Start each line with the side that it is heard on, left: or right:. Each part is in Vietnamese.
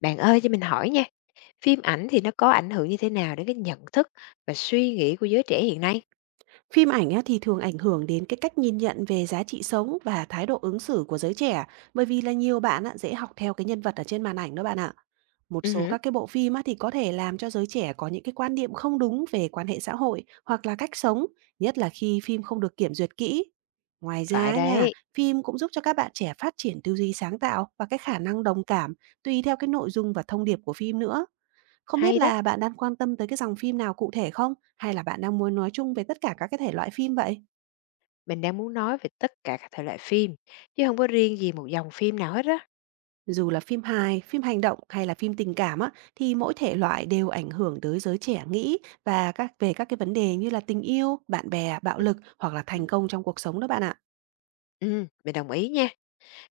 left: Bạn ơi cho mình hỏi nha, phim ảnh thì nó có ảnh hưởng như thế nào đến cái nhận thức và suy nghĩ của giới trẻ hiện nay?
right: Phim ảnh á, thì thường ảnh hưởng đến cái cách nhìn nhận về giá trị sống và thái độ ứng xử của giới trẻ, bởi vì là nhiều bạn á, dễ học theo cái nhân vật ở trên màn ảnh đó bạn ạ. Một
left: Ừ,
right: số
left: hử,
right: các cái bộ phim á, thì có thể làm cho giới trẻ có những cái quan điểm không đúng về quan hệ xã hội hoặc là cách sống, nhất là khi phim không được kiểm duyệt kỹ. Ngoài ra
left: phải
right: á nha,
left: đấy,
right: phim cũng giúp cho các bạn trẻ phát triển tư duy sáng tạo và cái khả năng đồng cảm tùy theo cái nội dung và thông điệp của phim nữa. Không biết
left: hay đó.
right: là bạn đang quan tâm tới cái dòng phim nào cụ thể không? Hay là bạn đang muốn nói chung về tất cả các cái thể loại phim vậy?
left: Mình đang muốn nói về tất cả các thể loại phim, chứ không có riêng gì một dòng phim nào hết á.
right: Dù là phim hài, phim hành động hay là phim tình cảm á, thì mỗi thể loại đều ảnh hưởng tới giới trẻ nghĩ và các cái vấn đề như là tình yêu, bạn bè, bạo lực hoặc là
left: Ừ,
right: thành công trong cuộc sống đó bạn ạ.
left: ừ, mình đồng ý nha.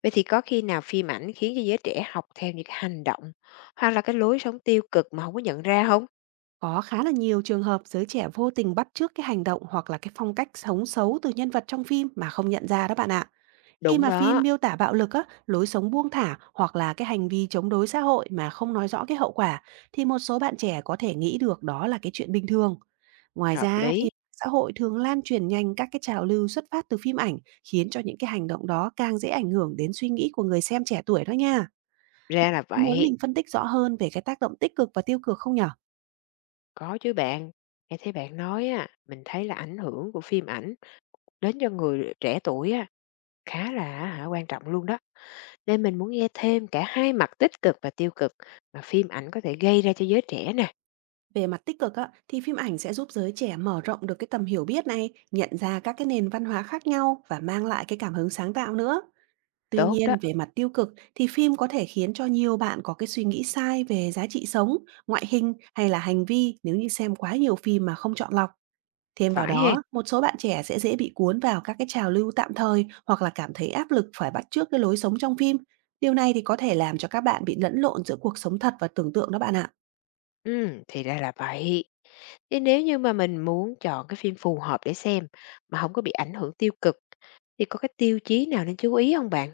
left: Vậy thì có khi nào phim ảnh khiến cho giới trẻ học theo những cái hành động hoặc là cái lối sống tiêu cực mà không có nhận ra không?
right: Có khá là nhiều trường hợp giới trẻ vô tình bắt chước cái hành động hoặc là cái phong cách sống xấu từ nhân vật trong phim mà không nhận ra đó bạn ạ. Khi
left: Đúng
right: mà phim
left: đó,
right: miêu tả bạo lực á, lối sống buông thả hoặc là cái hành vi chống đối xã hội mà không nói rõ cái hậu quả, thì một số bạn trẻ có thể nghĩ được đó là cái chuyện bình thường. Ngoài
left: hợp
right: ra thì
left: lý.
right: xã hội thường lan truyền nhanh các cái trào lưu xuất phát từ phim ảnh, khiến cho những cái hành động đó càng dễ ảnh hưởng đến suy nghĩ của người xem trẻ tuổi đó nha.
left: Ra là
right: Có muốn
left: vậy.
right: mình phân tích rõ hơn về cái tác động tích cực và tiêu cực không nhở?
left: Có chứ bạn. Nghe thấy bạn nói á, mình thấy là ảnh hưởng của phim ảnh đến cho người trẻ tuổi á khá là á hả, quan trọng luôn đó, nên mình muốn nghe thêm cả hai mặt tích cực và tiêu cực mà phim ảnh có thể gây ra cho giới trẻ nè.
right: Về mặt tích cực á, thì phim ảnh sẽ giúp giới trẻ mở rộng được cái tầm hiểu biết này, nhận ra các cái nền văn hóa khác nhau và mang lại cái cảm hứng sáng tạo nữa. Tuy
left: Tốt đó,
right: nhiên, về mặt tiêu cực thì phim có thể khiến cho nhiều bạn có cái suy nghĩ sai về giá trị sống, ngoại hình hay là hành vi nếu như xem quá nhiều phim mà không chọn lọc. Thêm vào
left: phải hén?
right: đó, một số bạn trẻ sẽ dễ bị cuốn vào các cái trào lưu tạm thời hoặc là cảm thấy áp lực phải bắt chước cái lối sống trong phim. Điều này thì có thể làm cho các bạn bị lẫn lộn giữa cuộc sống thật và tưởng tượng đó bạn ạ.
left: Ừ thì ra là vậy. Thế nếu như mà mình muốn chọn cái phim phù hợp để xem mà không có bị ảnh hưởng tiêu cực, thì có cái tiêu chí nào nên chú ý không bạn?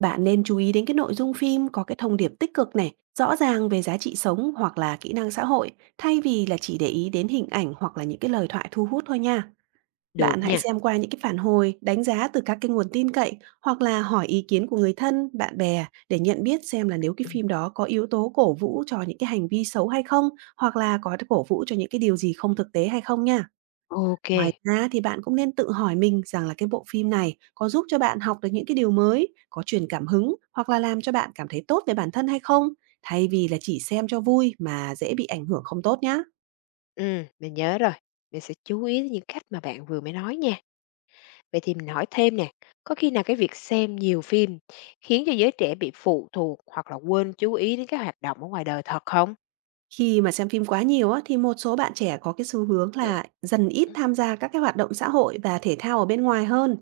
right: Bạn nên chú ý đến cái nội dung phim có cái thông điệp tích cực này, rõ ràng về giá trị sống hoặc là kỹ năng xã hội, thay vì là chỉ để ý đến hình ảnh hoặc là những cái lời thoại thu hút thôi nha. Bạn
left: Được
right: hãy
left: nha.
right: xem qua những cái phản hồi, đánh giá từ các cái nguồn tin cậy hoặc là hỏi ý kiến của người thân, bạn bè để nhận biết xem là nếu cái
left: Ừm,
right: phim đó có yếu tố cổ vũ cho những cái hành vi xấu hay không, hoặc là có cổ vũ cho những cái điều gì không thực tế hay không nha.
left: ô kê.
right: Ngoài ra thì bạn cũng nên tự hỏi mình rằng là cái bộ phim này có giúp cho bạn học được những cái điều mới, có truyền cảm hứng hoặc là làm cho bạn cảm thấy tốt về bản thân hay không, thay vì là chỉ xem cho vui mà dễ bị ảnh hưởng không tốt nhá.
left: Mình nhớ rồi, mình sẽ chú ý đến những cách mà bạn vừa mới nói nha. Vậy thì mình hỏi thêm nè, có khi nào cái việc xem nhiều phim khiến cho giới trẻ bị phụ thuộc hoặc là quên chú ý đến các hoạt động ở ngoài đời thật không?
right: Khi mà xem phim quá nhiều á, thì một số bạn trẻ có cái xu hướng
left: Ừ.
right: là dần ít
left: Ừ.
right: tham gia các cái hoạt động xã hội và thể thao ở bên ngoài hơn.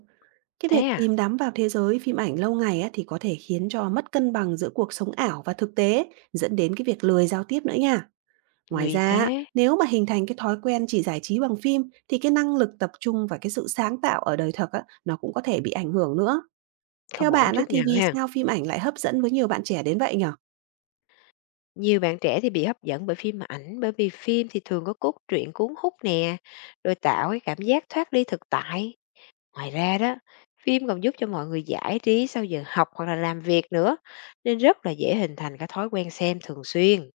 right: Cái việc
left: Thế à?
right: chìm đắm vào thế giới phim ảnh lâu ngày á, thì có thể khiến cho mất cân bằng giữa cuộc sống ảo và thực tế, dẫn đến cái việc lười giao tiếp nữa nha. Ngoài
left: Nguy
right: ra, á,
left: thế,
right: nếu mà hình thành cái thói quen chỉ giải trí bằng phim thì cái năng lực tập trung và cái sự sáng tạo ở đời thực á, nó cũng có thể bị ảnh hưởng nữa. Theo
left: không ổn
right: bạn
left: chút
right: á, thì
left: nào
right: vì
left: ha.
right: sao phim ảnh lại hấp dẫn với nhiều bạn trẻ đến vậy nhở?
left: Nhiều bạn trẻ thì bị hấp dẫn bởi phim ảnh bởi vì phim thì thường có cốt truyện cuốn hút nè, rồi tạo cái cảm giác thoát ly thực tại. Ngoài ra đó, phim còn giúp cho mọi người giải trí sau giờ học hoặc là làm việc nữa, nên rất là dễ hình thành cái thói quen xem thường xuyên.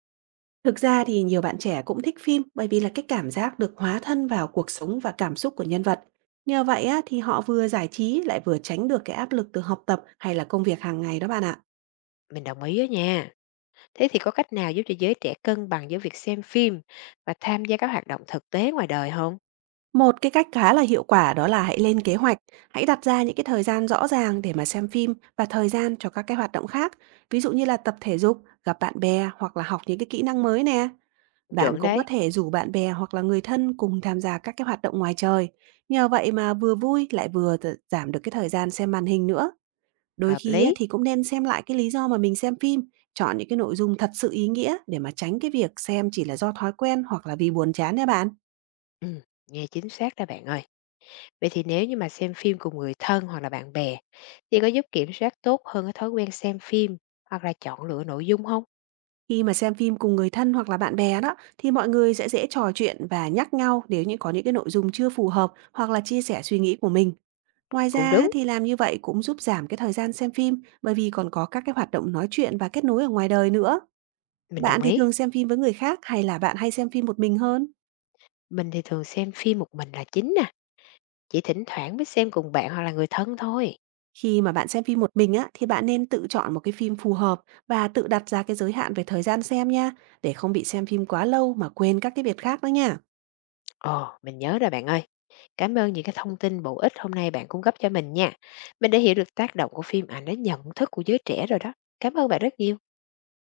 right: Thực ra thì nhiều bạn trẻ cũng thích phim bởi vì là cái cảm giác được hóa thân vào cuộc sống và cảm xúc của nhân vật. Nhờ vậy á, thì họ vừa giải trí lại vừa tránh được cái áp lực từ học tập hay là công việc hàng ngày đó bạn ạ.
left: Mình đồng ý đó nha. Thế thì có cách nào giúp cho giới trẻ cân bằng giữa việc xem phim và tham gia các hoạt động thực tế ngoài đời không?
right: Một cái cách khá là hiệu quả đó là hãy lên kế hoạch, hãy đặt ra những cái thời gian rõ ràng để mà xem phim và thời gian cho các cái hoạt động khác, ví dụ như là tập thể dục, gặp bạn bè hoặc là học những cái kỹ năng mới nè. Bạn
left: Chuẩn
right: cũng có
left: đấy,
right: thể rủ bạn bè hoặc là người thân cùng tham gia các cái hoạt động ngoài trời. Nhờ vậy mà vừa vui lại vừa giảm được cái thời gian xem màn hình nữa. Đôi
left: hợp
right: khi á,
left: lý.
right: thì cũng nên xem lại cái lý do mà mình xem phim, chọn những cái nội dung thật sự ý nghĩa để mà tránh cái việc xem chỉ là do thói quen hoặc là vì buồn chán nha bạn.
left: Ừm, nghe chính xác đó bạn ơi. Vậy thì nếu như mà xem phim cùng người thân hoặc là bạn bè thì có giúp kiểm soát tốt hơn cái thói quen xem phim hoặc là chọn lựa nội dung không?
right: Khi mà xem phim cùng người thân hoặc là bạn bè đó thì mọi người sẽ dễ trò chuyện và nhắc nhau nếu như có những cái nội dung chưa phù hợp hoặc là chia sẻ suy nghĩ của mình. Ngoài
left: Cũng
right: ra
left: đúng,
right: thì làm như vậy cũng giúp giảm cái thời gian xem phim bởi vì còn có các cái hoạt động nói chuyện và kết nối ở ngoài đời nữa.
left: mình đồng
right: Bạn thì
left: ý.
right: thường xem phim với người khác hay là bạn hay xem phim một mình hơn?
left: Mình thì thường xem phim một mình là chính nè, chỉ thỉnh thoảng mới xem cùng bạn hoặc là người thân thôi.
right: Khi mà bạn xem phim một mình á thì bạn nên tự chọn một cái phim phù hợp và tự đặt ra cái giới hạn về thời gian xem nha, để không bị xem phim quá lâu mà quên các cái việc khác đó nha.
left: Ồ, mình nhớ rồi bạn ơi. Cảm ơn những cái thông tin bổ ích hôm nay bạn cung cấp cho mình nha. Mình đã hiểu được tác động của phim ảnh đến nhận thức của giới trẻ rồi đó. Cảm ơn bạn rất nhiều.